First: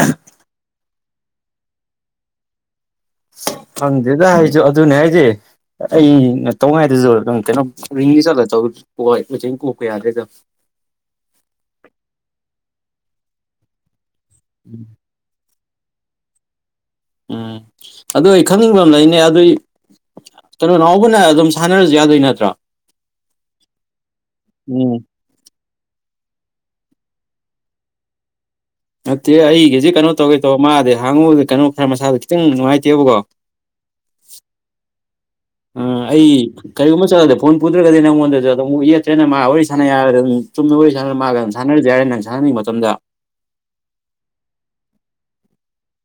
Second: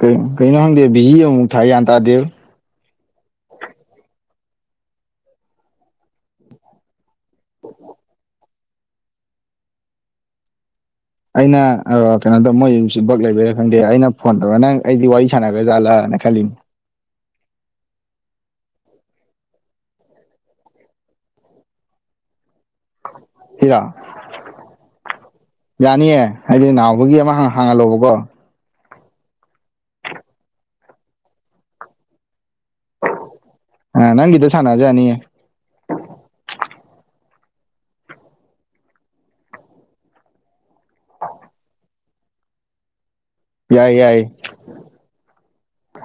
ꯀꯩ ꯀꯩꯅꯣ ꯈꯪꯗꯦ ꯕꯤꯖꯤ ꯑꯃꯨꯛ ꯊꯥꯏ ꯒ꯭ꯌꯥꯟ ꯇꯥꯗꯦꯕ ꯈꯪꯗꯦꯗ ꯑꯩꯁꯨ ꯑꯗꯨꯅꯦ ꯍꯥꯏꯗꯤ ꯑꯩꯅ ꯇꯧꯉꯥꯏꯗꯁꯨ ꯅꯪ ꯀꯩꯅꯣ ꯔꯤꯡꯒꯤ ꯆꯠꯂ ꯃꯆ ꯀꯣꯛꯄ ꯌꯥꯗ꯭ꯔꯦꯗ ꯑꯩꯅ ꯀꯩꯅꯣꯗꯧ ꯃꯣꯏꯁꯤ ꯕꯛ ꯂꯩꯕꯔꯥ ꯈꯪꯗꯦ ꯑꯩꯅ ꯐꯣꯟ ꯇꯧꯔꯒ ꯅꯪ ꯑꯩꯗꯤ ꯋꯥꯔꯤ ꯁꯥꯅꯒꯖꯥꯠꯂꯥꯅ ꯈꯜꯂꯤꯅꯤ ꯎꯝ ꯑꯗꯣ ꯑꯩ ꯈꯪꯅꯤꯡꯕ ꯑꯃ ꯂꯩꯅꯦ ꯑꯗꯨꯏ ꯀꯩꯅꯣ ꯅꯥꯎꯕꯅ ꯑꯗꯨꯝ ꯁꯥꯟꯅꯔꯁꯨ ꯌꯥꯗꯣꯏ ꯅꯠꯇ꯭ꯔꯣ [unintelligible] ꯎꯝ ꯌꯥꯅꯤꯌꯦ ꯍꯥꯏꯗꯤ ꯅꯥꯎꯕꯒꯤ ꯑꯃ ꯍꯥꯡꯍꯜꯂꯣꯕꯀꯣ ꯅꯠꯇꯦ ꯑꯩꯒꯤꯁꯤ ꯀꯩꯅꯣ ꯇꯧꯒꯦ ꯇꯧꯕ ꯃꯥꯗꯤꯦ ꯍꯥꯡꯉꯨꯗ ꯀꯩꯅꯣ ꯈꯔ ꯃꯁꯥꯗ ꯈꯤꯇꯪ ꯅꯨꯡꯉꯥꯏꯇꯦꯕꯀꯣ ꯑ ꯅꯪꯒꯤꯗꯨ ꯁꯥꯟꯅꯔꯁꯨ ꯌꯥꯅꯤꯌꯦ ꯑ ꯑꯩ ꯀꯔꯤꯒꯨꯝꯕ ꯆꯠꯂꯗ ꯐꯣꯟ ꯄꯨꯗ꯭ꯔꯒꯗꯤ ꯅꯉꯣꯟꯗꯁꯨ ꯑꯗꯨꯝ ꯑꯃꯨꯛ ꯌꯦꯛꯇ꯭ꯔꯦꯅ ꯃꯥ ꯋꯥꯔꯤ ꯁꯥꯅ ꯌꯥꯔꯒ ꯑꯗꯨꯝ ꯆꯨꯝꯅ ꯋꯥꯔꯤ ꯁꯥꯅꯔ ꯃꯥ ꯁꯥꯟꯅꯔꯁꯨ ꯌꯥꯔꯦ ꯅꯪ ꯁꯥꯟꯅꯤꯡꯕ ꯃꯇꯝꯗ ꯌꯥꯏ ꯌꯥꯏ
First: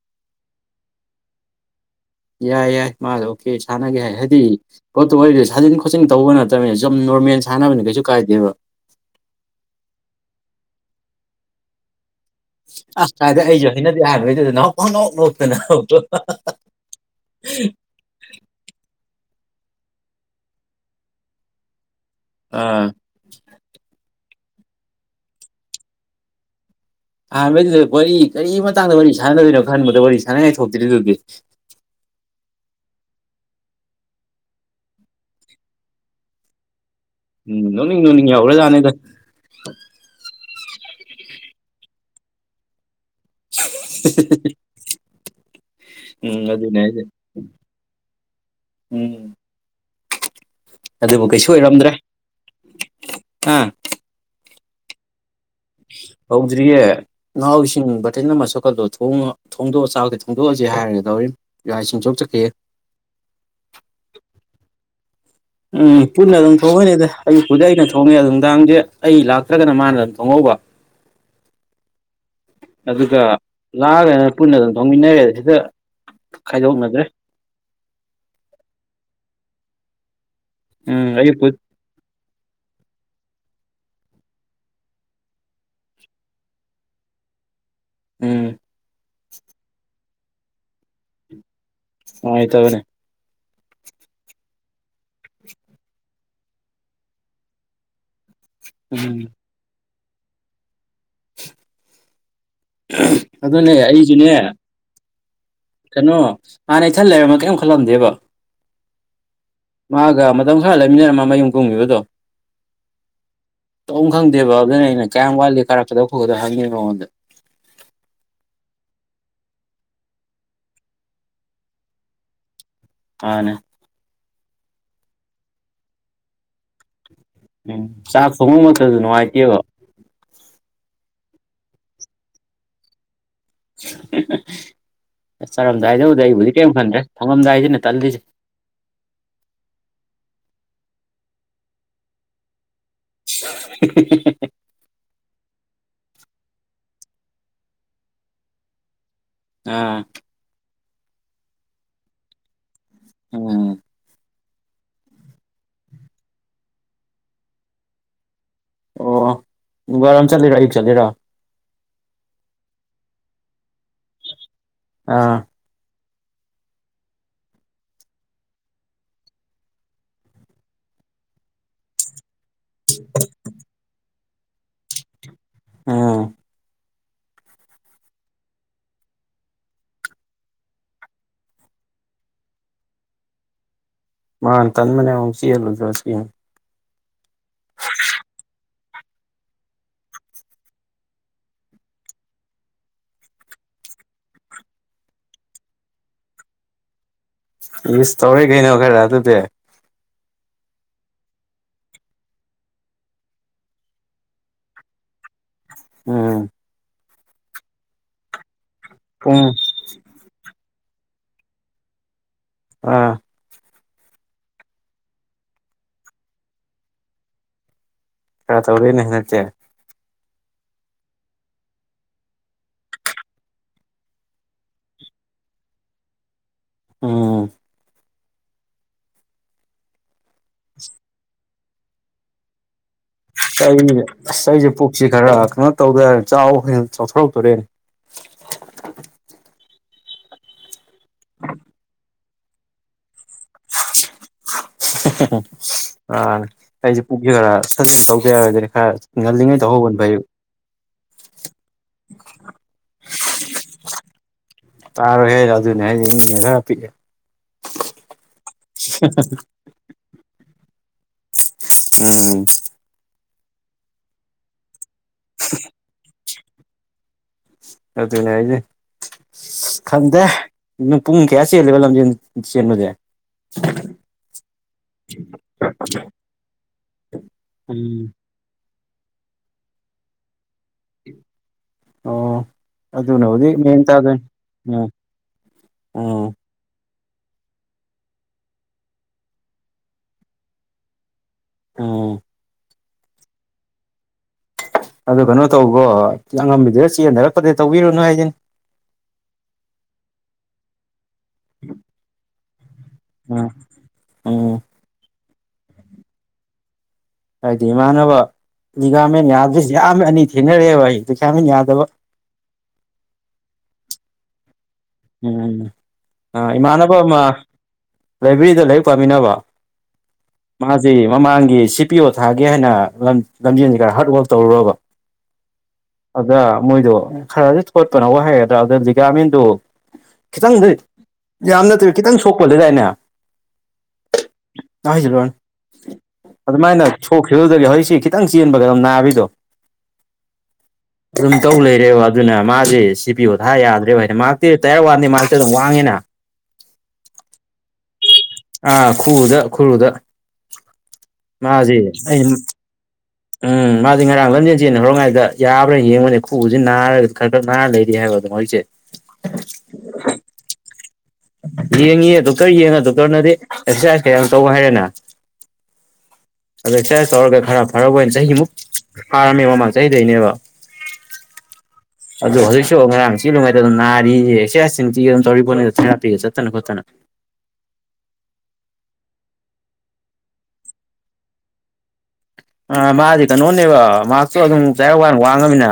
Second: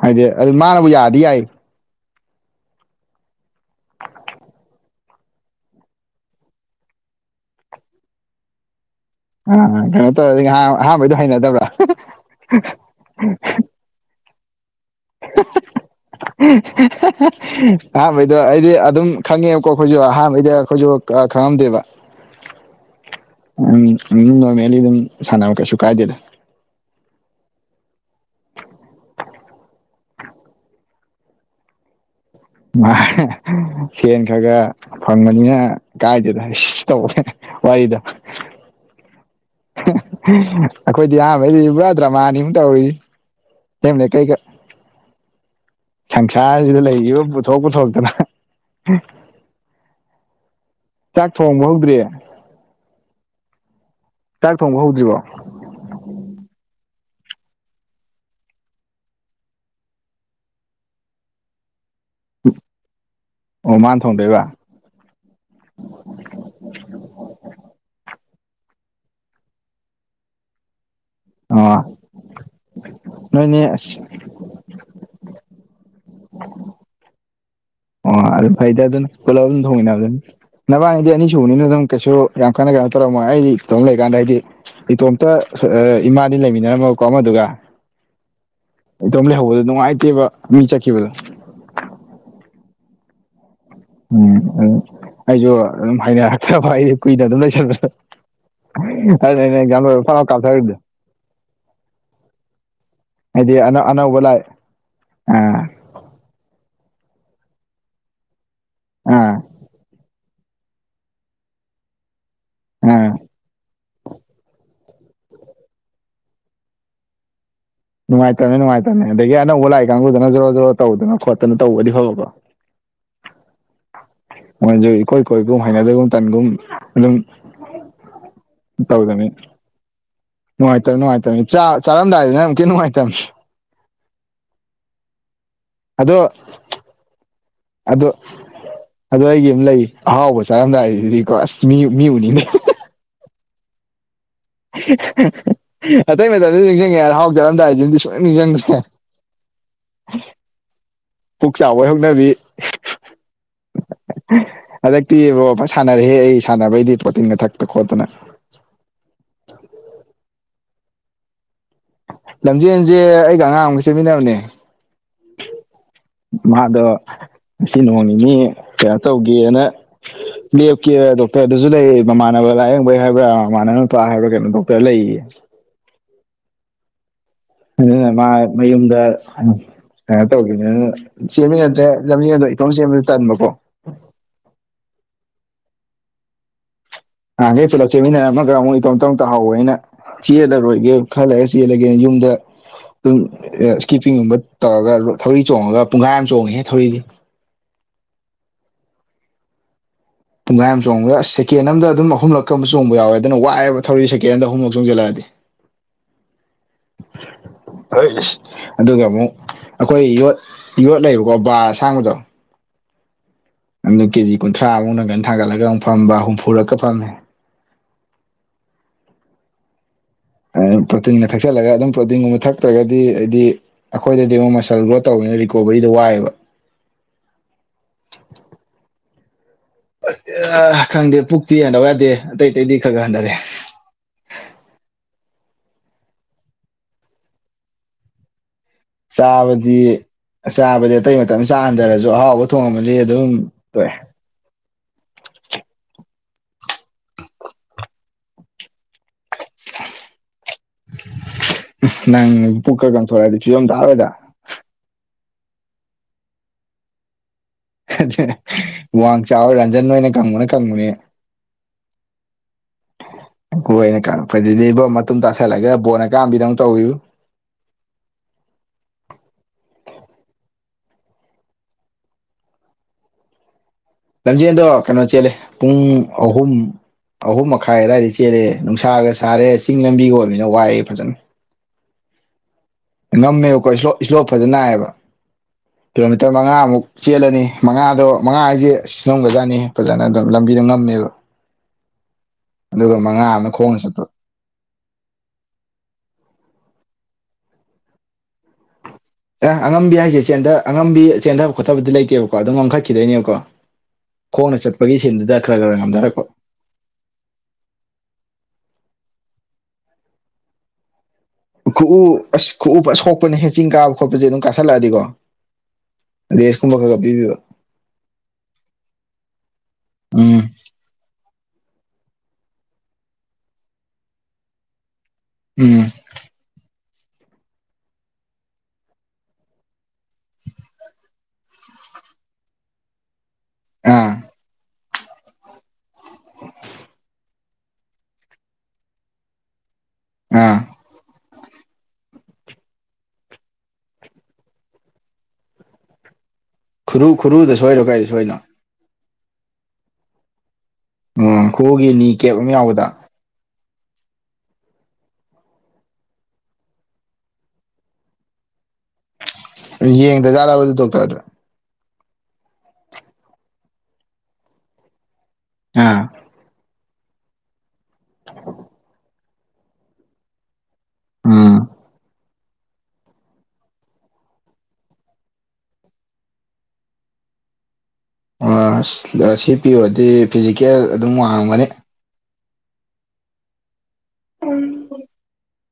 ꯍꯥꯏꯗꯤ ꯑꯗꯨ ꯃꯥꯅꯕꯨ ꯌꯥꯔꯗꯤ ꯌꯥꯏ ꯌꯥꯏ ꯌꯥꯏ ꯃꯥꯗꯣ ꯑꯣꯀꯦ ꯁꯥꯟꯅꯒꯦ ꯍꯥꯏ ꯍꯥꯏꯗꯤ ꯄꯣꯠꯇꯣ ꯑꯣꯏꯔꯗꯤ ꯁꯥꯖꯤꯟ ꯈꯣꯠꯆꯤꯟ ꯇꯧꯕ ꯅꯠꯇꯕꯅꯤꯅ ꯁꯨꯝ ꯌꯥꯝ ꯅꯣꯔꯃꯦꯜ ꯁꯥꯟꯅꯕꯅꯤ ꯀꯩꯁꯨ ꯀꯥꯏꯗꯦꯕ ꯑ ꯀꯩꯅꯣ ꯇꯧꯔꯗꯤ ꯉꯍꯥꯟ ꯑꯍꯥꯟꯕꯩꯗꯣ ꯍꯩꯅꯗꯕ꯭ꯔꯥ ꯑ ꯍꯥꯏꯗꯤ ꯑꯩꯁꯨ ꯍꯩꯅꯗꯦ ꯑꯍꯥꯟꯕꯩ ꯗꯨꯗꯤ ꯅꯣꯛꯄꯗ ꯄꯥꯡ ꯅꯣꯛ ꯅꯣꯛꯇꯅ ꯀꯣ ꯑꯍꯥꯟꯕꯩꯗꯣ ꯑꯩꯗꯤ ꯑꯗꯨꯝ ꯈꯪꯉꯦꯕꯀꯣ ꯑꯩꯈꯣꯏꯁꯨ ꯑꯍꯥꯟꯕꯩꯗ ꯑꯩꯈꯣꯏꯁꯨ ꯈꯪꯉꯝꯗꯦꯕ ꯑꯥ ꯎꯝ ꯎꯝ ꯅꯣꯔꯃꯦꯜꯗꯤ ꯑꯗꯨꯝ ꯁꯥꯅꯕ ꯀꯩꯁꯨ ꯀꯥꯏꯗꯦꯗ ꯑꯍꯥꯟꯕꯩꯗꯨꯗ ꯋꯥꯔꯤ ꯀꯔꯤ ꯃꯇꯥꯡꯗ ꯋꯥꯔꯤ ꯁꯥꯟꯅꯗꯣꯏꯅꯣ ꯈꯟꯕꯗ ꯋꯥꯔꯤ ꯁꯥꯟꯅꯉꯥꯏ ꯊꯣꯛꯇ꯭ꯔꯤ ꯗꯨꯗꯤ ꯑꯥ ꯁꯦꯟ ꯈꯔ ꯈꯔ ꯐꯪꯕꯅꯤꯅ ꯀꯥꯏꯗꯦꯗ ꯇꯧꯕ ꯎꯝ ꯅꯣꯛꯅꯤꯡ ꯅꯣꯛꯅꯤꯡꯕ ꯌꯥꯎ ꯒꯔꯖꯥꯠꯅꯤꯗ ꯑꯩꯈꯣꯏꯗꯤ ꯑꯍꯥꯟꯕꯩꯗꯤ ꯄꯨꯔꯥ ꯗ꯭ꯔꯃꯥꯅꯤꯃꯨ ꯇꯧꯔꯤꯁꯦ [unintelligible] ꯎꯝ ꯑꯗꯨꯅꯦ ꯁꯪꯁꯥꯔꯁꯤꯗ ꯍꯥꯏꯁꯦ ꯂꯩꯔꯤꯕ ꯄꯨꯊꯣꯛ ꯄꯨꯊꯣꯛꯇꯅ ꯎꯝ ꯑꯗꯨꯕꯨ ꯆꯥꯛ ꯀꯩꯁꯨ ꯊꯣꯡꯕ ꯑꯣꯏꯔꯝꯗ꯭ꯔꯦ ꯍꯧꯗ꯭ꯔꯤ ꯑꯥ ꯆꯥꯛ ꯊꯣꯡꯕ ꯍꯧꯗ꯭ꯔꯤꯕꯣ ꯍꯧꯗ꯭꯭ꯔꯤꯌꯦ ꯅꯥꯎꯁꯤꯡ ꯕꯥꯇꯤꯜꯒ ꯑꯃ ꯁꯣꯛꯀꯠꯂꯣ ꯊꯣꯡꯗꯣꯛꯑ ꯆꯥꯛ ꯊꯣꯡꯗꯣꯛꯑꯁꯤ ꯍꯥꯏꯒꯦ ꯇꯧꯔꯤꯅꯤ ꯌꯥ ꯏꯁꯤꯡ ꯁꯣꯛꯄ ꯆꯠꯈꯤ ꯑꯣ ꯃꯥꯟꯅ ꯊꯣꯡꯗꯣꯏꯕ ꯎꯝ ꯄꯨꯟꯅ ꯑꯗꯨꯝ ꯊꯣꯡꯉꯅꯤꯗ ꯑꯌꯨꯛꯄꯨꯗꯤ ꯑꯩꯅ ꯊꯣꯡꯉꯦ ꯅꯨꯡꯗꯥꯡꯗꯤ ꯑꯩ ꯂꯥꯛꯇ꯭ꯔꯒꯅ ꯃꯥꯅ ꯑꯗꯨꯝ ꯊꯣꯡꯍꯧꯕ ꯑꯣ ꯑꯗꯨꯒ ꯅꯣꯏꯅꯦ ꯑꯁ ꯂꯥꯛꯑꯒꯅ ꯄꯨꯟꯅ ꯑꯗꯨꯝ ꯊꯣꯡꯃꯤꯟꯅꯔꯦ ꯁꯤꯗ ꯈꯥꯏꯗꯣꯛꯅꯗ꯭ꯔꯦ ꯑꯣ ꯑꯗꯨ ꯐꯩꯗ ꯑꯗꯨꯅ ꯄꯨꯂꯞ ꯑꯗꯨꯝ ꯊꯣꯡꯃꯤꯟꯅꯕ ꯑꯗꯨꯅꯤ ꯎꯝ ꯅꯕꯥꯅꯤꯗꯤ ꯑꯌꯨꯛꯄꯨ ꯑꯅꯤꯁꯨꯨꯕꯅꯤꯅ ꯑꯗꯨꯝ ꯀꯩꯁꯨ ꯌꯥꯝ ꯀꯟꯅ ꯀꯩꯅꯣ ꯇꯧꯔꯝꯃꯣꯏ ꯑꯩꯗꯤ ꯏꯇꯣꯝ ꯂꯩꯀꯥꯟꯗ ꯍꯥꯏꯗꯤ ꯏꯇꯣꯝꯇ ꯏꯕꯥꯥꯅꯤ ꯂꯩꯃꯤꯟꯅꯔꯝꯃꯕꯀꯣ ꯑꯃꯗꯨꯒ ꯎꯝ ꯏꯇꯣꯝ ꯂꯩꯍꯧꯕꯗꯣ ꯅꯨꯡꯉꯥꯏꯇꯦꯕ ꯃꯤ ꯆꯠꯈꯤꯕꯗꯣ ꯅꯨꯉꯥꯏꯇꯕꯅꯦ ꯎꯝ ꯑꯗꯨ ꯑꯩꯁꯨ ꯑꯗꯨꯝ ꯍꯥꯏꯩꯅꯔꯛꯇꯕ ꯑꯩꯁꯨ ꯀꯨꯏꯅ ꯑꯗꯨꯝ ꯂꯩꯁꯟꯕ ꯎꯝ ꯑꯗꯨꯏꯅꯦ ꯑꯩꯅ ꯑꯦꯛꯖꯥꯝ ꯂꯣꯏꯕꯒ ꯐꯠ ꯀꯞꯊꯔꯤꯗꯣ ꯍꯥꯏꯗꯤ ꯑꯗꯨꯅꯦ ꯑꯅꯧ ꯑꯅꯧꯕ ꯑꯩꯁꯨꯅꯦ ꯂꯥꯛ ꯑꯦ ꯀꯩꯅꯣ ꯍꯥꯟꯅ ꯏꯊꯟ ꯂꯩꯔꯝꯕ ꯀꯩꯝ ꯈꯜꯂꯝꯗꯦꯕ ꯑꯥ ꯃꯥꯒ ꯃꯇꯝ ꯈꯔ ꯂꯩꯃꯤꯟꯅꯔꯝꯃꯒ ꯃꯌꯨꯝ ꯀꯨꯝꯕꯤꯕꯗꯣ ꯑꯥ ꯇꯧꯕꯝ ꯈꯪꯗꯦꯕ ꯑꯗꯨꯅ ꯑꯩꯅ ꯀꯌꯥꯝ ꯋꯥꯠꯂꯤ ꯀꯥꯔꯛꯀꯗꯕ ꯈꯣꯠ ꯀꯗꯕ ꯍꯥꯏꯅꯤ ꯃꯉꯣꯟꯗ ꯅꯨꯡꯉꯥꯏꯇꯕꯅꯦ ꯅꯨꯡꯉꯥꯏꯇꯕꯅꯦ ꯑꯗꯒꯤ ꯑꯅꯧꯕ ꯂꯥꯛꯏ ꯀꯥꯡꯕꯨꯗꯨꯅ ꯖꯣꯔꯣ ꯖꯣꯔꯣ ꯇꯧꯗꯅ ꯈꯣꯠꯇꯅ ꯇꯧꯕꯗꯤ ꯐꯕ ꯀꯣ ꯃꯥꯅꯦ ꯃꯣꯏꯁꯨ ꯏꯀꯣꯏ ꯀꯣꯏꯒꯨꯝ ꯍꯩꯅꯗꯒꯨꯝ ꯇꯟꯒꯨꯝ ꯑꯗꯨꯝ ꯎꯝ ꯆꯥꯛ ꯊꯣꯡꯕꯃꯛꯇꯁꯨ ꯇꯧꯗꯕꯅꯤ ꯅꯨꯡꯉꯥꯏꯇꯦꯕꯣ ꯅꯨꯡꯉꯥꯏꯇꯕꯅꯤ ꯅꯨꯡꯉꯥꯏꯇꯕꯅꯤ ꯆꯥꯔꯝꯗꯥꯏꯗꯅ ꯑꯃꯨꯛꯀ ꯍꯦꯟꯅ ꯅꯨꯡꯉꯥꯏꯇꯕꯅꯤꯅꯦ ꯑꯗꯣ ꯆꯥꯔꯝꯗꯥꯏꯗꯕꯨꯗ ꯑꯩꯕꯨꯗꯤ ꯀꯔꯤꯝ ꯈꯟꯗ꯭ꯔꯦ ꯊꯣꯡꯉꯝꯗꯥꯏꯁꯤꯅ ꯑꯗꯣ ꯇꯜꯂꯤꯁꯦ ꯑꯗꯣ ꯑꯩꯒꯤ ꯑꯃ ꯂꯩ ꯑꯍꯥꯎꯕ ꯆꯥꯔꯝꯗꯥꯏꯁꯤꯗꯤꯀꯣ ꯑꯁ ꯃꯤ ꯎꯅꯤꯅꯦ [unintelligible] ꯑꯇꯩ ꯃꯇꯝꯗ ꯅꯤꯡꯁꯤꯡꯉꯦ ꯍꯥꯏꯅ ꯍꯥꯎꯖꯔꯝꯗꯥꯏꯁꯤꯗꯤ ꯁꯨꯡꯅ ꯅꯤꯡꯁꯤꯡꯗ꯭ꯔꯦ ꯑꯥ ꯄꯨꯛ ꯆꯥꯕ ꯍꯧꯅꯕꯤ ꯑꯣꯝ ꯍꯟꯗꯛꯇꯤ ꯕꯕꯥꯕ ꯁꯥꯟꯅꯔꯍꯦ ꯑꯩ ꯁꯥꯟꯅꯕꯩꯗꯤ ꯄꯣꯇꯤꯟꯒ ꯊꯛꯇ ꯈꯣꯠꯇꯅ ꯑꯣ ꯔꯝ ꯆꯠꯂꯦꯔ ꯑꯌꯛ ꯆꯠꯂꯦꯔ ꯂꯝꯖꯦꯟꯁꯦ ꯑꯩꯒ ꯑꯉꯥꯡ ꯑꯃꯒ ꯆꯦꯟꯃꯤꯟꯅꯕꯅꯦ ꯑꯥ ꯃꯥꯗ ꯉ ꯅꯣꯡ ꯅꯤꯅꯤ ꯀꯩꯅꯣ ꯇꯧꯒꯦꯅ ꯂꯦꯞꯀꯦ ꯗꯣꯛꯇꯔ ꯑꯗꯨꯁꯨ ꯂꯩ ꯃꯃꯥꯟꯅꯕ ꯂꯥꯏꯌꯦꯡꯕꯩ ꯍꯥꯏꯕ꯭ꯔꯥ ꯃꯃꯥꯟꯅꯕ ꯅꯨꯄꯥ ꯍꯥꯏꯕ꯭ꯔꯥ ꯀꯩꯅꯣ ꯗꯣꯛꯇꯔ ꯂꯩꯌꯦ ꯎꯝ ꯃꯥ ꯃꯌꯨꯝꯗ ꯑ ꯇꯧꯤꯅꯦ ꯁꯦꯝꯃꯤꯟꯅꯠꯇ꯭ꯔꯦ ꯂꯝꯖꯗꯣ ꯏꯇꯣ ꯁꯦꯝꯕꯗ ꯇꯟꯕꯀꯣ ꯃꯥ ꯇꯟ ꯃꯅꯦ ꯑꯣꯪꯁꯤꯜꯨ ꯖꯁꯤ ꯅꯍꯥꯟꯈꯩ ꯄꯨꯂꯞ ꯆꯦꯃꯤꯟꯅꯔ ꯑꯃ ꯈꯔ ꯑꯃꯨꯛ ꯏꯧꯝ ꯇꯧ ꯇꯥꯍꯧꯋ ꯑꯩꯅ ꯆꯦꯜꯂꯔꯣꯏꯒꯦ ꯈꯜꯂꯔ ꯆꯦꯜꯂꯒꯦ ꯌꯨꯝꯗ ꯑꯗꯨꯝ ꯏꯁꯀꯤꯞꯄꯤꯡꯒꯨꯝꯕ ꯇꯧꯔꯒ ꯊꯧꯔꯤ ꯆꯣꯡꯉꯒ ꯄꯨꯡꯈꯥꯏ ꯑꯃ ꯆꯣꯡꯉꯤꯍꯦ ꯊꯧꯔꯤꯗꯤ ꯏꯁ ꯇꯧꯋꯦꯒꯩꯅꯩꯅ ꯈꯔ ꯑꯗꯨꯗꯤ ꯄꯨꯡꯈꯥꯏ ꯑꯃ ꯆꯣꯡꯕꯗ ꯁꯦꯦꯟ ꯑ ꯑꯃꯗ ꯑꯗꯨꯝ ꯑꯍꯨꯝꯂꯛꯀ ꯆꯣꯡ ꯌꯥꯎꯋꯦ ꯑꯗꯨꯅ ꯋꯥꯑꯕ ꯊꯧꯔꯤ ꯁꯦꯀꯦꯟ ꯑꯃꯗ ꯑꯍꯨꯝꯂꯛ ꯆꯣꯡ ꯆꯜꯂꯛꯑꯗꯤ ꯎꯝ ꯍ ꯑꯗꯨꯒ ꯑꯃꯨꯛ ꯄꯨꯡ ꯑꯩꯈꯣꯏ ꯌꯣꯠ ꯌꯣꯠ ꯂꯩꯕꯀꯣ ꯕꯥꯔ ꯑꯁꯥꯡꯕꯗꯣ ꯑ ꯅꯪꯗ ꯀꯦꯖꯤ ꯀꯨꯟꯊ꯭ꯔꯥꯃꯨꯛ ꯅꯪꯒꯟ ꯊꯥꯡꯒꯠꯂꯒ ꯑꯃꯨꯛ ꯐꯝꯕ ꯍꯨꯝꯐꯨꯔꯛꯀ ꯐꯝꯃꯦ ꯀꯔ ꯇꯧꯔꯤꯅꯦ ꯍ ꯅꯠꯇꯦ ꯄ꯭ꯔꯣꯇꯤꯟꯒ ꯊꯛꯆꯜꯂꯒ ꯑꯗꯨꯝ ꯄ꯭ꯔꯣꯇꯤꯟꯒꯨꯝꯕ ꯊꯛꯇ꯭ꯔꯒꯗꯤ ꯍꯥꯏꯗꯤ ꯑꯩꯈꯣꯏꯗꯗꯤ ꯑꯃꯨꯛ ꯃꯁꯜ ꯒ꯭ꯔꯣꯠ ꯇꯧꯕꯅꯤꯅ ꯔꯤꯀꯣꯕꯔꯤꯗ ꯋꯥꯏꯑꯕ ꯑꯣ ꯑ ꯈꯪꯗꯦ ꯄꯨꯛꯇꯤ ꯍꯟꯊꯕ ꯌꯥꯗꯦ ꯑꯇꯩ ꯑꯇꯩꯗꯤ ꯈꯔ ꯈꯔ ꯍꯟꯊꯔꯦ ꯑꯩ ꯑꯁ ꯑꯩꯁꯦ ꯄꯨꯛꯁꯤ ꯈꯔ ꯀꯩꯅꯣ ꯇꯧꯗ ꯌꯔꯣꯏ ꯆꯥꯎ ꯍꯦꯟ ꯆꯥꯎꯊꯣꯔꯛꯇꯣꯔꯦꯅꯦ ꯆꯕꯗꯤ ꯆꯥꯕꯗꯤ ꯑꯇꯩ ꯃꯇꯝ ꯆꯥ ꯍꯟꯊꯔꯁꯨ ꯑꯍꯥꯎꯕ ꯊꯣꯡꯃꯗꯤ ꯑꯗꯨꯝ ꯇꯣꯛꯑꯦ [unintelligible] ꯑꯩꯁꯦ ꯄꯨꯛꯁꯦ ꯈꯔ ꯐꯖꯅ ꯇꯧꯗꯦ ꯌꯥꯔꯒꯗꯤ ꯈꯔ ꯉꯜꯂꯤꯉꯩ ꯇꯧꯍꯧꯕꯅ ꯐꯩ ꯅꯪ ꯄꯨꯛꯀ ꯀꯪ ꯊꯣꯔꯑꯗꯤ ꯐꯤꯕꯝ ꯇꯥꯔꯣꯏꯗ ꯇꯥꯔꯣꯏꯍꯦ ꯑꯗꯨꯅꯦ ꯍꯥꯏꯗꯤꯅꯦ ꯃꯤꯅꯒ ꯈꯔ ꯄꯤꯛꯑꯦ ꯋꯥꯡ ꯆꯥꯎꯋ ꯔꯟꯖꯟ ꯍꯣꯏꯅ ꯀꯪꯕꯅ ꯀꯪꯕꯅꯦ ꯎꯝ ꯑꯩꯈꯣꯏꯅ ꯀꯪꯉꯪꯛꯄꯖꯤꯕꯣ ꯃꯇꯨꯡ ꯇꯥꯁꯜꯂꯒ ꯕꯣꯟ ꯑꯀꯥꯝꯕꯤꯗꯧ ꯇꯧꯋꯤꯕꯨ ꯅꯠꯇꯦꯅꯦ ꯑꯩꯗꯤ ꯈꯪꯗꯦ ꯑꯗꯨ ꯄꯨꯡ ꯀꯌꯥ ꯆꯦꯜꯂꯦꯕ ꯂꯝꯖꯦꯟ ꯆꯦꯟꯕꯗꯤ [unintelligible] ꯂꯝꯖꯦꯜꯗꯣ ꯀꯩꯅꯣ ꯆꯦꯜꯂꯦ ꯄꯨꯡ ꯑꯍꯨꯝ ꯑꯍꯨꯝ ꯃꯈꯥꯏ ꯎꯝ ꯑꯗꯥꯏꯗꯩ ꯆꯦ ꯆꯦꯜꯂꯑꯦ ꯅꯨꯡꯁꯥꯒ ꯁꯥꯔꯦ ꯆꯤꯡ ꯂꯝꯕꯤꯒ ꯑꯣꯏꯕꯅꯤꯅ ꯋꯥꯏꯌꯦ ꯐꯖꯅ ꯑꯣ ꯑꯗꯨꯅ ꯍꯧꯖꯤꯛ ꯉꯝꯃꯦꯕꯀꯣ ꯃꯦꯟ ꯏꯁꯣꯞ ꯇꯥꯗꯣꯏꯅꯤ ꯏꯁ꯭ꯂꯣꯞ ꯐꯖꯅ ꯅꯥꯏꯌꯦꯕ ꯎꯝ ꯀꯤꯂꯣꯃꯤꯇꯔ ꯃꯉꯥꯃꯨꯛ ꯆꯦꯜꯂꯅꯤ ꯃꯉꯥꯗꯣ ꯃꯉꯥ ꯍꯥꯏꯁꯦ ꯅꯝꯒꯖꯥꯠꯅꯤ ꯐꯖꯅ ꯑꯗꯨꯝ ꯂꯝꯕꯤꯗꯣ ꯉꯝꯃꯦꯕ ꯑꯣ ꯑꯗꯨꯒ ꯃꯉꯥ ꯑꯃꯅ ꯈꯣꯡꯅ ꯆꯠꯄ ꯑꯗꯨ ꯀꯩꯅꯣ ꯇꯧꯕꯣ ꯑꯉꯝꯕꯤꯗꯨꯗ ꯆꯦꯟꯊꯔꯛꯄꯗ ꯇꯧꯕꯤꯔꯨꯅꯨ ꯍꯥꯏꯁꯤꯅꯤ ꯑꯦ ꯑꯉꯝꯕꯤ ꯍꯥꯏꯖꯦ ꯆꯦꯟꯗ ꯑꯉꯝꯕꯤ ꯆꯦꯟꯊꯕ ꯈꯣꯊꯕꯗꯤ ꯂꯩꯇꯦꯕ ꯀꯣ ꯑꯗꯨꯝ ꯉꯝꯈꯠꯈꯤꯗꯣꯏꯅꯦꯕꯀꯣ ꯎꯝ ꯎꯝ ꯈꯣꯡꯅ ꯆꯠꯄꯒꯤ ꯁꯤꯟꯗꯨꯗ ꯈꯔ ꯈꯔ ꯉꯝꯊꯔꯛꯄ ꯍꯥꯏꯗꯤ ꯏꯃꯥꯟꯅꯕ ꯂꯤꯒꯥꯔꯃꯦꯟ ꯌꯥꯗꯦ ꯌꯥꯝ ꯑꯅꯤ ꯊꯦꯡꯅꯔꯛꯑꯦꯕ ꯑꯩ ꯂꯤꯒꯥꯃꯦꯟ ꯌꯥꯗꯕ ꯈꯨꯎ ꯑꯁ ꯈꯨꯎ ꯐꯖꯟ ꯁꯣꯛꯄꯅꯦꯍꯦ ꯆꯤꯡ ꯀꯥꯕ ꯈꯣꯠꯄꯖꯦ ꯑꯗꯨꯝ ꯀꯥꯥꯁꯜꯂꯛꯑꯗꯤꯀꯣ ꯎꯝ ꯏꯃꯥꯟꯅꯕ ꯑꯃ ꯄꯤꯕꯤꯕ ꯂꯥꯏꯕ꯭ꯔꯦꯔꯤꯗ ꯂꯥꯏꯔꯤꯛ ꯄꯥꯝꯃꯤꯟꯅꯕ ꯎꯝ ꯃꯥꯖꯤ ꯃꯃꯥꯡꯒꯤ ꯁꯤ ꯄꯤ ꯑꯣ ꯊꯥꯒꯦ ꯍꯥꯏꯅ ꯂꯝꯖꯦꯟꯖꯦ ꯈꯔ ꯍꯥꯔꯗ ꯋꯥꯔꯛ ꯇꯧꯔꯨꯔꯕ ꯎꯝ ꯑꯗ ꯃꯣꯏꯗꯣ ꯈꯔꯗꯤ ꯊꯣꯠꯄꯅ ꯋꯥ ꯍꯥꯏꯩꯒꯗ꯭ꯔꯥ ꯑꯗꯨꯗ ꯚꯤꯇꯥꯃꯤꯟꯗꯨ ꯈꯤꯇꯪꯗꯤ ꯌꯥꯝ ꯅꯠꯇ꯭ꯔꯦ ꯈꯤꯇꯪ ꯁꯣꯛꯄꯗꯗꯥꯏꯅꯦ ꯑꯥ [unintelligible] ꯑꯗꯨ ꯃꯥꯏꯅ ꯁꯣꯛ ꯐꯤꯔꯜꯗꯒꯤ ꯍꯧꯖꯤꯛꯁꯤ ꯈꯤꯇꯪ ꯆꯦꯟꯕꯒ ꯗꯨꯝ ꯅꯥꯕꯤꯗꯣ ꯑꯥ ꯑꯗꯨꯝ ꯇꯧ ꯂꯩꯔꯦꯕ ꯑꯗꯨꯅ ꯃꯥꯖꯦ ꯁꯤ ꯄꯤ ꯑꯣ ꯊꯥ ꯌꯥꯗ꯭ꯔꯦꯕ ꯍꯥꯏꯅ ꯃꯥ ꯇꯝ ꯇꯌꯥꯌꯔ ꯋꯥꯟꯗꯤ ꯃꯥꯔꯛꯇꯤ ꯑꯗꯨꯝ ꯋꯥꯡꯉꯦꯅ ꯈꯨꯔꯨ ꯈꯨꯔꯨꯗ ꯁꯣꯏꯔꯣ ꯀꯥꯏꯗ ꯁꯣꯏꯅꯣ ꯑꯥ ꯈꯎꯨꯗ ꯈꯨꯔꯨꯗ ꯎꯝ ꯈꯨꯎꯨꯒꯤ ꯃꯥꯁꯦ ꯅꯤ ꯑꯩ ꯀꯦꯕ ꯑꯃ ꯌꯥꯎꯕꯗꯣ ꯎꯝ ꯃꯥꯗꯤ ꯉꯔꯥꯡ ꯂꯝꯖꯦꯜ ꯆꯦꯜ ꯍꯧꯔꯤꯛꯉꯥꯏꯗ ꯌꯥꯕ꯭ꯔꯥ ꯌꯦꯡꯕꯅꯦ ꯈꯨꯎꯖꯤ ꯅꯥꯔꯒ ꯈꯔ ꯈꯔ ꯅꯥꯔ ꯂꯩꯔꯤ ꯍꯥꯏꯕ ꯑꯗꯣ ꯍꯧꯖꯤꯛꯁꯦ ꯌꯦꯡꯗ ꯖꯥꯠꯂꯕ ꯑꯗꯨ ꯗꯣꯛꯇꯥꯔꯗ ꯌꯦꯡꯉꯌꯦ ꯗꯣꯛꯇꯔ ꯌꯦꯡꯉ ꯗꯣꯛꯇꯔꯅꯗꯤ ꯑꯦꯛꯁꯔꯁꯥꯏꯁ ꯀꯥ ꯌꯥꯝ ꯇꯧ ꯍꯥꯏꯔꯦꯅ ꯑꯥ ꯑꯗ ꯑꯦꯛꯁꯔꯁꯥꯏꯁ ꯇꯧꯔꯒ ꯈꯔ ꯐꯔꯕꯣꯏꯅ ꯆꯍꯤꯃꯨꯛ ꯐꯥꯔꯝꯃꯦ ꯃꯃꯥꯡ ꯆꯍꯤꯗꯩꯅꯦꯕ ꯎꯝ ꯑꯗꯨ ꯍꯧꯖꯤꯛꯁꯨ ꯉꯔꯥꯡ ꯆꯦꯂꯨꯉꯥꯏꯗ ꯑꯗꯨꯝ ꯅꯥꯔꯤ [unintelligible] ꯑꯗꯨꯝ ꯇꯧꯔꯤ ꯄꯣꯠꯅꯤ ꯊꯦꯔꯥꯄꯤꯒ ꯆꯠꯇꯅ ꯈꯣꯠꯇꯅ ꯑꯥ ꯁꯤ ꯄꯤ ꯑꯣꯗꯤ ꯐꯤꯖꯤꯀꯦꯜ ꯑꯗꯨꯝ ꯋꯥꯡꯉꯝꯒꯅꯤ ꯑ ꯃꯥꯗꯤ ꯀꯩꯅꯣꯅꯦꯕ ꯃꯔꯛꯇꯣ ꯑꯗꯨꯝ ꯇꯌꯥꯔ ꯋꯥꯟ ꯋꯥꯡꯉꯃꯤꯅ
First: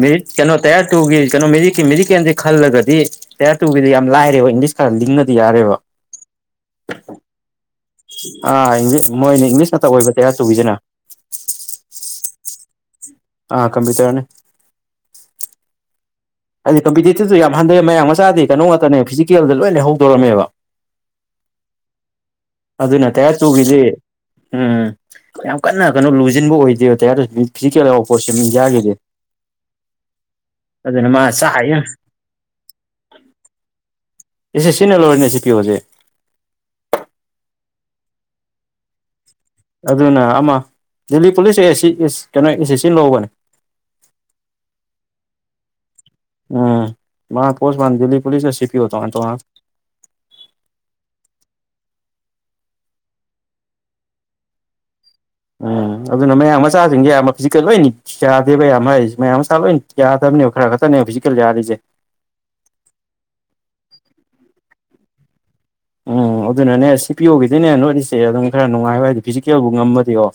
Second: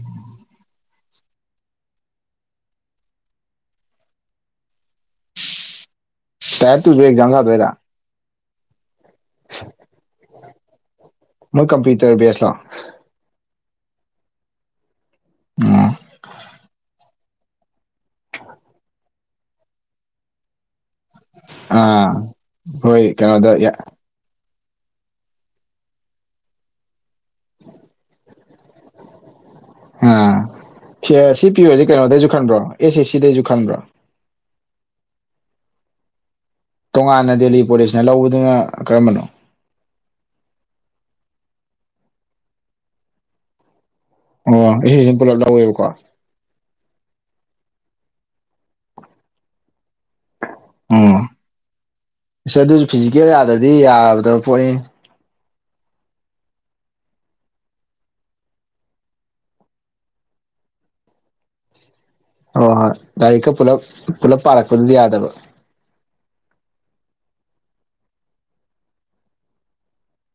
ꯃꯦꯔꯤꯠ ꯀꯩꯅꯣ ꯇꯌꯥꯔ ꯇꯧꯒꯤ ꯀꯩꯅꯣ ꯃꯦꯔꯤ ꯀꯤꯝ ꯃꯦꯔꯤ ꯀꯦꯟꯗꯤ ꯈꯜꯂꯒꯗꯤ ꯇꯌꯥꯔ ꯇꯨꯒꯤꯗꯤ ꯌꯥꯝ ꯂꯥꯏꯔꯦꯕ ꯏꯪꯂꯤꯁ ꯈꯔ ꯂꯤꯡꯉꯗꯤ ꯌꯥꯔꯦꯕ ꯇ꯭ꯌꯥꯔ ꯇꯨꯖꯨ ꯑꯦꯛꯖꯥꯝ ꯊꯥꯗꯣꯏꯔ ꯑꯥ ꯏ ꯃꯣꯏꯅ ꯏꯪꯂꯤꯁ ꯉꯥꯛꯇ ꯑꯣꯏꯕ ꯇ꯭ꯌꯥꯔ ꯇꯨꯒꯤꯖꯤꯅ ꯃꯣꯏ ꯀꯝꯄꯌꯨꯇꯔ ꯕꯦꯁ ꯂꯣ ꯑꯥ ꯀꯝꯄ꯭ꯌꯨꯇꯔꯅꯤ [unintelligible] ꯍꯥꯏꯗꯤ ꯀꯝꯄꯤꯇꯤꯇꯤꯞꯇꯣ ꯌꯥꯝ ꯍꯟꯊꯩ ꯃꯌꯥꯝ ꯃꯆꯥꯗꯤ ꯀꯩꯅꯣ ꯉꯥꯛꯇꯅꯦ ꯐꯤꯖꯤꯀꯦꯜꯗ ꯂꯣꯏꯅ ꯂꯩꯗꯣꯔꯝꯃꯦꯕ ꯑꯥ [inaudible] ꯑꯗꯨ ꯅ ꯍꯣꯏ ꯇꯌꯥꯔ ꯀꯩꯅꯣꯗ ꯇꯨꯒꯤꯖꯤ ꯎꯝ ꯌꯥꯝ ꯀꯟꯅ ꯀꯩꯅꯣ ꯂꯨꯖꯤꯟꯕ ꯑꯣꯏꯗꯦꯕ ꯇꯌꯥꯔ ꯇꯨ ꯐꯤꯖꯤꯀꯦꯜ ꯌꯥꯎꯕ ꯄꯣꯠꯁꯤꯅꯤ ꯏꯟꯗꯤꯌꯥꯒꯤꯗꯤ [unintelligible] ꯑꯗꯨꯅ ꯃꯥ ꯆꯥꯏꯌꯦ ꯄꯤꯔꯨꯔꯁꯦ ꯀꯩꯅꯣꯗꯩꯖꯨ ꯈꯟꯕ꯭ꯔꯣ ꯑꯦꯁ ꯑꯦꯁ ꯁꯤꯗꯩꯁꯨ ꯈꯟꯕ꯭ꯔꯣ ꯑꯦꯁ ꯁꯤ ꯁꯤ ꯅ ꯂꯧꯔꯤꯅꯦ [unintelligible] ꯇꯣꯉꯥꯟꯅ ꯗꯦꯜꯂꯤ ꯄꯨꯂꯤꯁꯅ ꯂꯧꯕꯗꯨꯅ ꯀꯔꯝꯕꯅꯣ ꯑꯗꯨꯅ ꯑꯃ ꯗꯦꯜꯂꯤ ꯄꯨꯂꯤꯁ ꯑꯦ ꯁꯤ ꯀꯩꯅꯣ ꯑꯦꯁ ꯑꯦꯁ ꯁꯤ ꯂꯧꯕꯅꯦ ꯑꯣ ꯑꯦꯁ ꯁꯤ ꯁꯤ ꯄꯨꯂꯞ ꯂꯧꯋꯦꯕꯀꯣ ꯎꯝ ꯃꯥ ꯄꯣꯁ ꯃꯥ ꯗꯤꯜꯂꯤ ꯄꯨꯂꯤꯁ ꯁꯤ ꯄꯤ ꯑꯣ ꯇꯣꯉꯥꯟ ꯇꯣꯉꯥꯟ ꯂꯦ ꯑꯝ ꯏꯁꯁ ꯑꯗꯨꯁꯨ ꯐꯤꯖꯤꯀꯦꯜ ꯌꯥꯗ꯭ꯔꯗꯤ ꯌꯥꯗꯕ ꯄꯣꯠꯅꯤꯅꯦ ꯎꯝ ꯑꯗꯨꯅ ꯃꯌꯥꯡ ꯃꯆꯥꯖꯤꯡꯖꯦ [unintelligible] ꯌꯥꯥꯗꯦꯕꯩ ꯌꯥꯝ ꯍꯥꯏ ꯃꯌꯥꯝ ꯁꯇꯥꯞ ꯂꯣꯏ ꯌꯥꯗꯕꯅꯦ ꯈꯔ ꯈꯛꯇꯅꯦ ꯐꯤꯖꯤꯛꯀꯦꯜ ꯌꯥ ꯍꯣꯏ ꯍꯣꯏ ꯂꯥꯏꯔꯤꯛꯀ ꯄꯨꯂꯞ ꯄꯨꯂꯞ ꯄꯥꯔꯛꯄꯗꯨꯗ ꯌꯥꯗꯕ ꯎꯝ ꯑꯗꯨꯅꯅꯦ ꯁꯤ ꯄꯤ ꯑꯣꯒꯤꯗꯤꯅꯦ ꯅꯣꯠꯔꯤꯁꯦ ꯑꯗꯨꯝ ꯈꯔ ꯅꯨꯡꯉꯥꯏꯕ ꯍꯥꯏꯗꯤ ꯐꯤꯖꯤꯀꯦꯜꯕꯨ ꯉꯝꯃꯗꯤ ꯑꯣꯣ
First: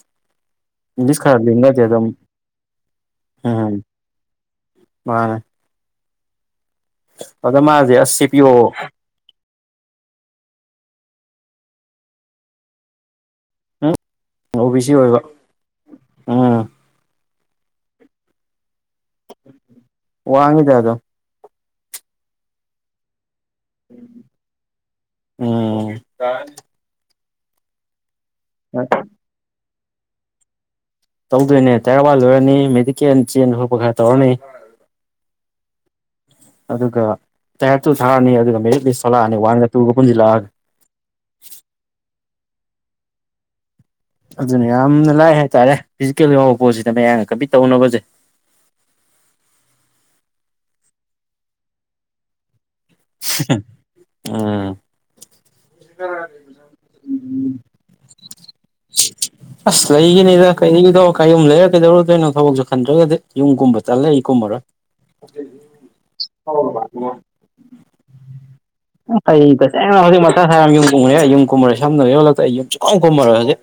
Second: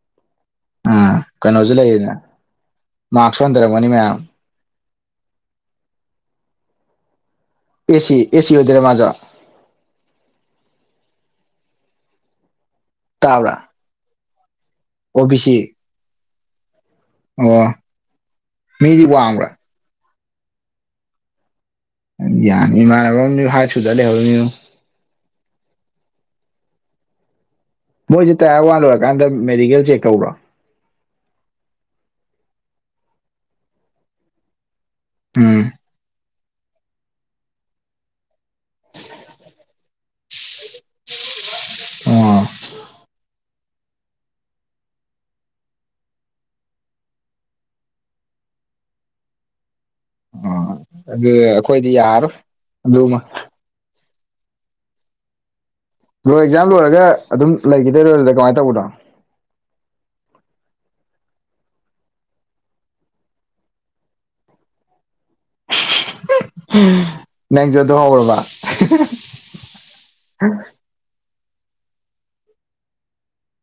ꯎꯝ ꯏꯪꯂꯤꯁ ꯈꯔ ꯀꯩꯅꯣꯁꯨ ꯂꯤꯡꯉꯗꯤ ꯑꯗꯨꯝ ꯂꯩꯔꯤꯅꯦ [inaudible] ꯃꯥꯔꯛꯁꯨ [unintelligible] ꯍꯟꯊꯔꯝꯒꯅꯤ ꯃꯌꯥꯝ ꯃꯥꯅꯦ ꯑꯗ ꯃꯥ ꯑꯦꯁ ꯁꯤ ꯑꯦꯁ ꯁꯤ ꯑꯣꯏꯗꯣꯏꯔ ꯃꯥꯖꯨ ꯇꯥꯕ꯭ꯔꯥ ꯎꯝ ꯑꯣ ꯕꯤ ꯁꯤ ꯑꯣꯏꯕ ꯑꯣ ꯕꯤ ꯁꯤ ꯎꯝ ꯑꯣ [inaudible] ꯃꯤꯗꯤ ꯋꯥꯡꯕ꯭ꯔꯥ ꯋꯥꯡꯉꯤꯗ ꯑꯗꯨꯝ ꯌꯥꯅꯤ ꯏꯃꯥꯥꯟꯅꯕ ꯑꯃꯖꯨ ꯍꯥꯏꯠ ꯁꯨꯗꯅ ꯂꯩꯍꯧꯔꯤꯃꯤꯅꯤ [unintelligible] ꯃꯣꯏꯖꯦ ꯇꯌꯥꯔ ꯋꯥꯟ ꯂꯣꯏꯔꯀꯥꯟꯗ ꯃꯦꯗꯤꯀꯦꯜ ꯆꯦꯛ ꯇꯧꯕ꯭ꯔꯣ ꯇꯧꯗꯣꯏꯅꯦ ꯇꯌꯥꯔ ꯋꯥꯟ ꯂꯣꯏꯔꯅꯤ ꯃꯦꯗꯤꯀꯦꯜ ꯆꯦꯟ ꯈꯣꯠꯄ ꯈꯔ ꯇꯧꯔꯅꯤ ꯎꯝ ꯑꯗꯨꯒ ꯇꯌꯥꯔ ꯇꯨ ꯊꯥꯔꯅꯤ ꯑꯗꯨꯒ ꯃꯦꯔꯤꯠ ꯂꯤꯁ ꯊꯣꯛꯂꯛꯑꯅꯤ ꯋꯥꯟꯒ ꯇꯨꯒ ꯄꯨꯟꯖꯤꯜꯂꯛꯑꯒ [unintelligible] ꯑꯗꯨꯅ ꯌꯥꯝꯅ ꯂꯥꯏ ꯍꯥꯏꯇꯥꯔꯦ ꯐꯤꯖꯤꯀꯦꯜ ꯌꯥꯎꯕ ꯄꯣꯠꯁꯤꯗ ꯃꯌꯥꯝꯅ ꯀꯝꯄꯤ ꯇꯧꯅꯕꯁꯦ ꯑꯣ ꯑꯗꯨ ꯑꯩꯈꯣꯏꯗꯤ ꯌꯥꯔꯔꯣꯏ ꯑꯗꯨꯃ [unintelligible] ꯂꯣꯏ ꯑꯦꯛꯖꯥꯝ ꯂꯣꯏꯔꯒ ꯑꯗꯨꯝ ꯂꯩꯈꯤꯗꯣꯏꯔꯣ ꯑꯗꯨꯗ ꯀꯃꯥꯏꯅ ꯇꯧꯕꯅꯣ ꯑꯁ ꯂꯩꯒꯤꯅꯤꯗ ꯀꯩꯗꯣ ꯀꯔꯤ ꯌꯨꯝ ꯂꯩꯔ ꯀꯩꯗꯧꯔꯗꯣꯏꯅꯣ ꯊꯕꯛꯁꯨ ꯈꯟꯗ꯭ꯔꯒꯗꯤ ꯌꯨꯝ ꯀꯨꯝꯕ ꯇꯟꯂꯦ ꯑꯩ ꯀꯨꯝꯃꯔꯣꯏ ꯅꯪꯖꯨ ꯑꯗꯣ ꯍꯧꯔꯕ ꯑꯩ ꯇꯁꯦꯡꯅ ꯍꯧꯖꯤꯛ ꯃꯊꯥ ꯁꯥꯏ ꯌꯥꯝ ꯌꯨꯝ ꯀꯨꯝꯒꯅꯤ ꯈꯟꯕꯗ ꯑꯩ ꯌꯨꯝ ꯀꯨꯝꯃꯔꯦ ꯁꯝꯅꯔ ꯌꯣꯂꯛꯇ ꯑꯩ ꯌꯨꯝ ꯁꯨꯡꯀꯨꯝ ꯀꯨꯝꯃꯔꯣꯏ ꯍꯧꯖꯤꯛ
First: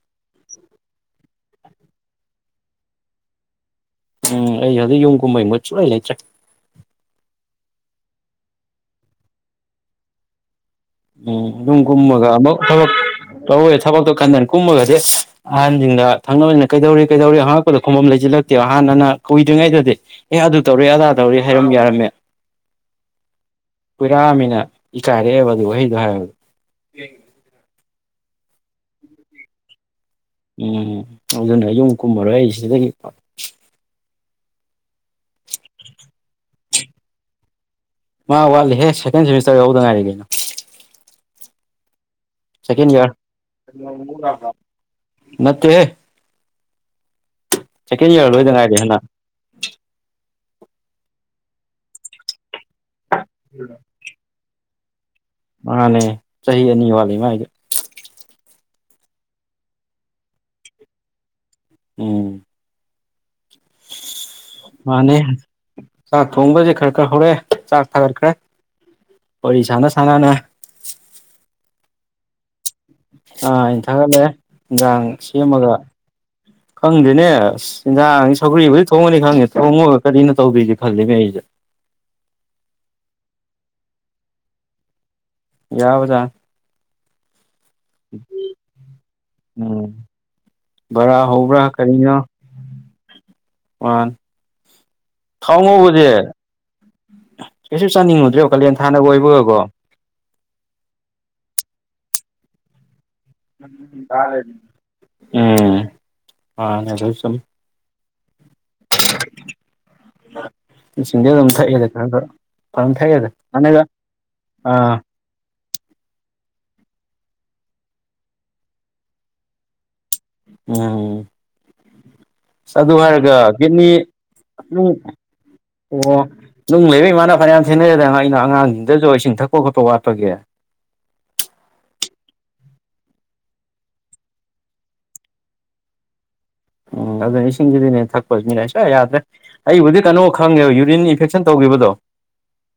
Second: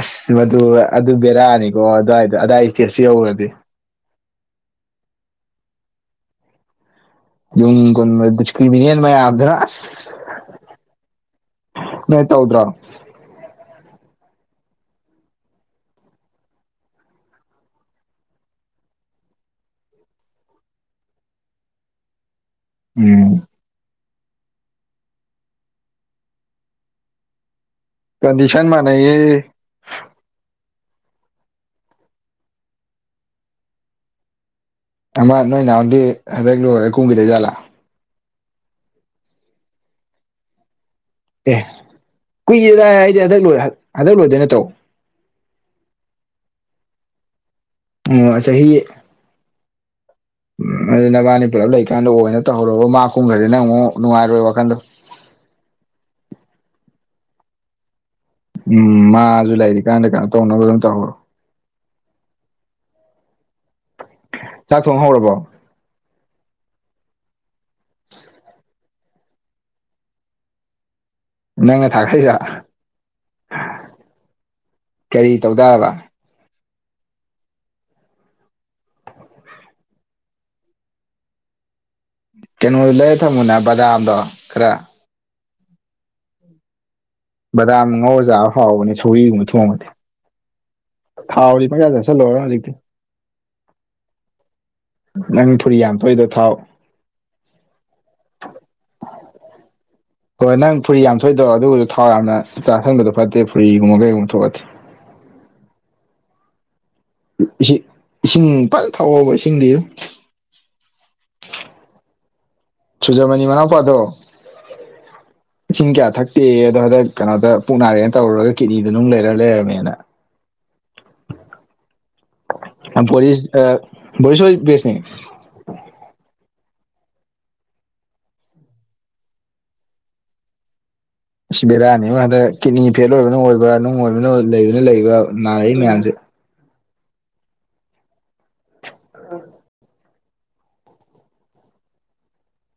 ꯑꯁ ꯃꯗꯨ ꯑꯗꯨ ꯕꯦꯔꯛꯑꯅꯤꯀꯣ ꯑꯗꯨꯋꯥꯏꯗꯣ ꯑꯋꯥꯏ ꯏꯁꯇꯦꯠꯁꯨ ꯌꯧꯔꯗꯤ ꯎꯝ ꯑꯩ ꯍꯧꯖꯤꯛ ꯌꯨꯝ ꯀꯨꯝꯕꯩꯏ ꯃꯨꯠ ꯁꯨꯡꯂꯩ ꯂꯩꯇ꯭ꯔꯦ ꯌꯨꯝ ꯀꯨꯝꯕꯩꯏ ꯗꯤꯁꯀ꯭ꯔꯤꯃꯤꯅꯦꯟ ꯃꯌꯥꯝꯗꯨꯅ ꯎꯝ ꯑꯗꯨꯝ ꯅꯣꯏ ꯀꯨꯝꯃꯒ ꯑꯃꯨꯛ ꯇꯧꯗ꯭ꯔꯣ ꯊꯕꯛ ꯇꯧꯋꯦ ꯊꯕꯛꯇꯣ ꯈꯟꯗꯅ ꯀꯨꯝꯃꯒꯗꯤ ꯑꯍꯟꯁꯤꯡꯅ ꯊꯪꯅꯕꯅꯤꯅ ꯀꯩꯗꯧꯔꯤ ꯀꯩꯗꯧꯔꯤ ꯑꯉꯛꯄꯣ ꯈꯣꯡꯐꯝꯝ ꯂꯩꯁꯤꯜꯂꯛꯇꯦꯕ ꯍꯥꯟꯅ ꯀꯨꯏꯗ꯭ꯔꯤꯉꯩꯗꯗꯤ ꯑꯦ ꯑꯗꯨ ꯇꯧꯔ ꯑꯗꯥ ꯇꯧꯔꯤ ꯍꯥꯏꯔꯝ ꯌꯥꯔꯝꯃꯦ ꯎꯝ ꯀꯨꯔꯥꯃꯤꯅ ꯏꯀꯥꯏꯔꯛꯑꯦꯕ ꯑꯗꯨ ꯋꯥꯍꯩꯗꯣ ꯍꯥꯏꯕꯗ ꯀꯟꯗꯤꯁꯟ ꯃꯥ ꯅꯌꯦ꯫ ꯎꯝ ꯑꯗꯨꯅ ꯌꯨꯝ ꯀꯨꯝꯃꯔꯣꯏ ꯑꯩ ꯁꯤꯗꯒꯤ꯫ ꯑꯃ ꯅꯣꯏ ꯅꯍꯥꯟꯗꯤ ꯍꯗꯛ ꯂꯣꯏꯔꯒ ꯀꯨꯝꯒꯤ ꯂꯩꯖꯥꯠꯂꯥ꯫ ꯃꯥ ꯋꯥꯠꯂꯤꯍꯦ ꯁꯦꯀꯦꯟ ꯁꯃꯤꯁꯇꯔ ꯌꯥꯎꯗ ꯉꯥꯏꯔꯤ ꯀꯩꯅꯣ꯫ ꯑꯦ ꯀꯨꯏꯌꯦꯦꯗ ꯁꯦꯀꯦꯟ ꯏꯌꯥꯔ ꯑꯩꯗꯤ ꯍꯟꯗꯛ ꯂꯣꯏ ꯍꯟꯗꯛ ꯂꯣꯏꯗꯣꯏ ꯅꯠꯇ꯭ꯔꯣ ꯅꯠꯇꯦꯍꯦ꯫ ꯁꯦꯀꯦꯟ ꯏꯌꯥꯔ ꯑꯣ ꯂꯣꯏꯗ ꯆꯍꯤ ꯉꯥꯏꯔꯤ ꯍꯟꯗꯛ ꯎꯝ ꯅꯕꯥꯅꯤ ꯄꯨꯂꯞ ꯂꯩꯀꯥꯟꯗ ꯑꯣꯏꯅ ꯇꯧꯔꯕ ꯃꯥ ꯀꯨꯝꯈ꯭ꯔꯗꯤ ꯅꯪ ꯑꯃꯨꯛ ꯅꯨꯡꯉꯥꯏꯔꯣꯏ ꯋꯥꯈꯟꯗꯣ ꯃꯥꯥꯟꯅꯦ ꯆꯍꯤ ꯑꯅꯤ ꯋꯥꯠꯂꯤ ꯃꯥꯏꯗ ꯎꯝ ꯃꯥꯁꯨ ꯂꯩꯔꯤ ꯀꯥꯟꯗ ꯀꯩꯅꯣ ꯇꯧꯅꯕ ꯑꯗꯨꯝ ꯇꯧꯔꯣ꯫ ꯎꯝ ꯆꯥꯛ ꯊꯣꯡ ꯃꯥꯅꯤ ꯍꯧꯔꯕꯣ ꯆꯥꯛ ꯊꯣꯡꯕꯁꯦ ꯈꯔ ꯈꯔ ꯍꯧꯔꯦ ꯆꯥꯛ ꯊꯥꯒꯠꯈ꯭ꯔꯦ꯫ ꯋꯥꯔꯤ ꯁꯥꯟꯅ ꯁꯥꯟꯅꯅ ꯅꯪꯅ ꯇꯥꯀꯊꯩꯔ ꯑꯥ ꯑ ꯊꯥꯒꯠꯂꯦ ꯌꯦꯟꯖꯥꯡ ꯀꯔꯤ ꯁꯦꯝꯃꯒ ꯇꯧꯇꯥꯔꯕ ꯈꯪꯗꯦꯅꯦ ꯑ ꯆꯤꯟꯖꯥꯡ ꯁꯧꯒ꯭ꯔꯤꯕꯗꯤ ꯊꯣꯡꯉꯅꯤ ꯈꯪꯉꯦ ꯊꯣꯡꯉꯒ ꯀꯔꯤꯅ ꯇꯧꯗꯔꯤꯒ ꯈꯜꯂꯤꯅꯦ ꯑꯩꯁꯦ꯫ ꯀꯩꯅꯣ ꯂꯩꯔ ꯊꯝꯃꯨꯅꯦ ꯕꯖꯥꯝꯗꯣ ꯈꯔ ꯌꯥꯎꯕꯖꯥꯇꯅꯤ꯫ ꯕꯗꯥꯝ ꯉꯧ ꯆꯥꯕ ꯍꯥꯎꯕꯅꯦ ꯁꯧꯔꯤꯒꯨꯝꯕ ꯊꯣꯡꯉꯗꯤ꯫ ꯎꯝ ꯕꯔꯥ ꯍꯧꯕ꯭ꯔꯥ ꯊꯥꯎꯔꯤ ꯄ ꯀꯌꯥꯗꯁꯜꯂꯣꯔ ꯍꯧꯖꯤꯛꯇꯤ꯫ ꯑꯣꯟ ꯅꯪ ꯈꯥꯎ ꯐꯨꯔꯤ ꯌꯥꯝ ꯉꯧꯕꯗꯤ ꯊꯣꯛꯏꯗꯣ ꯊꯥꯎ ꯀꯩꯁꯨ ꯆꯥꯅꯤꯡꯉꯨꯗ꯭ꯔꯦꯕ ꯀꯥꯂꯦꯟ ꯊꯥꯅꯒ ꯑꯣꯏꯕꯒꯀꯣ ꯀꯣ ꯅꯪ ꯐꯨꯔꯤ ꯌꯥꯝ ꯊꯣꯛꯏꯗꯣ ꯑꯗꯨꯒꯤꯗꯨ ꯊꯥꯎ ꯌꯥꯝꯅ ꯆꯥꯥꯁꯤꯟꯕꯗꯣ ꯐꯠꯇꯦ ꯐꯨꯔꯤꯒꯨꯝꯕ ꯀꯩꯒꯨꯝꯕ ꯊꯣꯛꯑꯗꯤ ꯎꯝ ꯑ ꯑꯗꯨ ꯆꯨꯝꯝ ꯏꯁꯤꯡ ꯏꯁꯤꯡ ꯐꯖ ꯊꯛꯎꯕ ꯏꯁꯤꯡꯗꯤ꯫ ꯏꯁꯤꯡꯗꯤ ꯑꯗꯨꯝ ꯊꯛꯑꯦꯗ ꯈ꯭ꯔ ꯈ꯭ꯔ ꯊꯛꯑꯦꯗ ꯁꯨꯖꯃꯅꯤ ꯍꯅꯗ ꯃꯅꯥꯎꯄꯥꯗꯣ ꯑꯥ ꯏꯁꯤꯡ ꯀꯌꯥ ꯊꯛꯇꯦ ꯑꯗꯣ ꯍꯔꯦꯟ ꯀꯅꯗ ꯄꯨꯛ ꯅꯥꯔꯦꯅ ꯇꯧꯔꯨꯔꯒ ꯀꯤꯠꯅꯤꯗ ꯅꯨꯡ ꯂꯩꯔ ꯂꯩꯔꯝꯃꯦꯅ ꯎꯝ ꯑꯗꯨ ꯍꯥꯏꯔꯒ ꯕꯣꯔꯤꯁ ꯀꯤꯠꯅꯤ ꯕꯣꯔꯤꯁ ꯍꯣꯏ ꯅꯨꯡ ꯕꯦꯁꯅꯤ ꯑꯣ ꯅꯨꯡ ꯂꯩꯕ ꯏꯃꯥꯅ ꯐꯅꯌꯥꯝ ꯊꯦꯡꯅꯩꯗꯅ ꯑꯩꯅ ꯑꯉꯥꯡꯁꯤꯡꯗꯁꯨ ꯏꯁꯤꯡ ꯊꯛꯄ ꯈꯣꯠꯄ ꯋꯥꯠꯄꯒꯤ꯫ ꯁꯤ ꯕꯦꯔꯥꯅꯤ ꯍꯟꯗꯛ ꯀꯤꯅꯤ ꯐꯦꯜ ꯑꯣꯏꯕꯅ ꯑꯣꯏꯕ꯭ꯔꯥ ꯅꯨꯡ ꯑꯣꯏꯕꯅ ꯂꯩꯕꯅ ꯂꯩꯕ꯭ꯔꯥ ꯅꯥꯔꯛꯏ ꯃꯌꯥꯝꯁꯦ꯫ ꯎꯝ ꯑꯗꯨ ꯏꯁꯤꯡꯒꯤꯁꯤꯗꯤꯅꯦ ꯊꯛꯄꯁꯤꯅꯤꯅꯦ ꯁꯨꯛ ꯌꯥꯗ꯭ꯔꯦ ꯑꯩꯕꯨꯗꯤ ꯀꯩꯅꯣ ꯈꯪꯉꯦꯕ ꯌꯨꯔꯤꯟ ꯏꯟꯐꯦꯛꯁꯟ ꯇꯧꯈꯤꯕꯗꯣ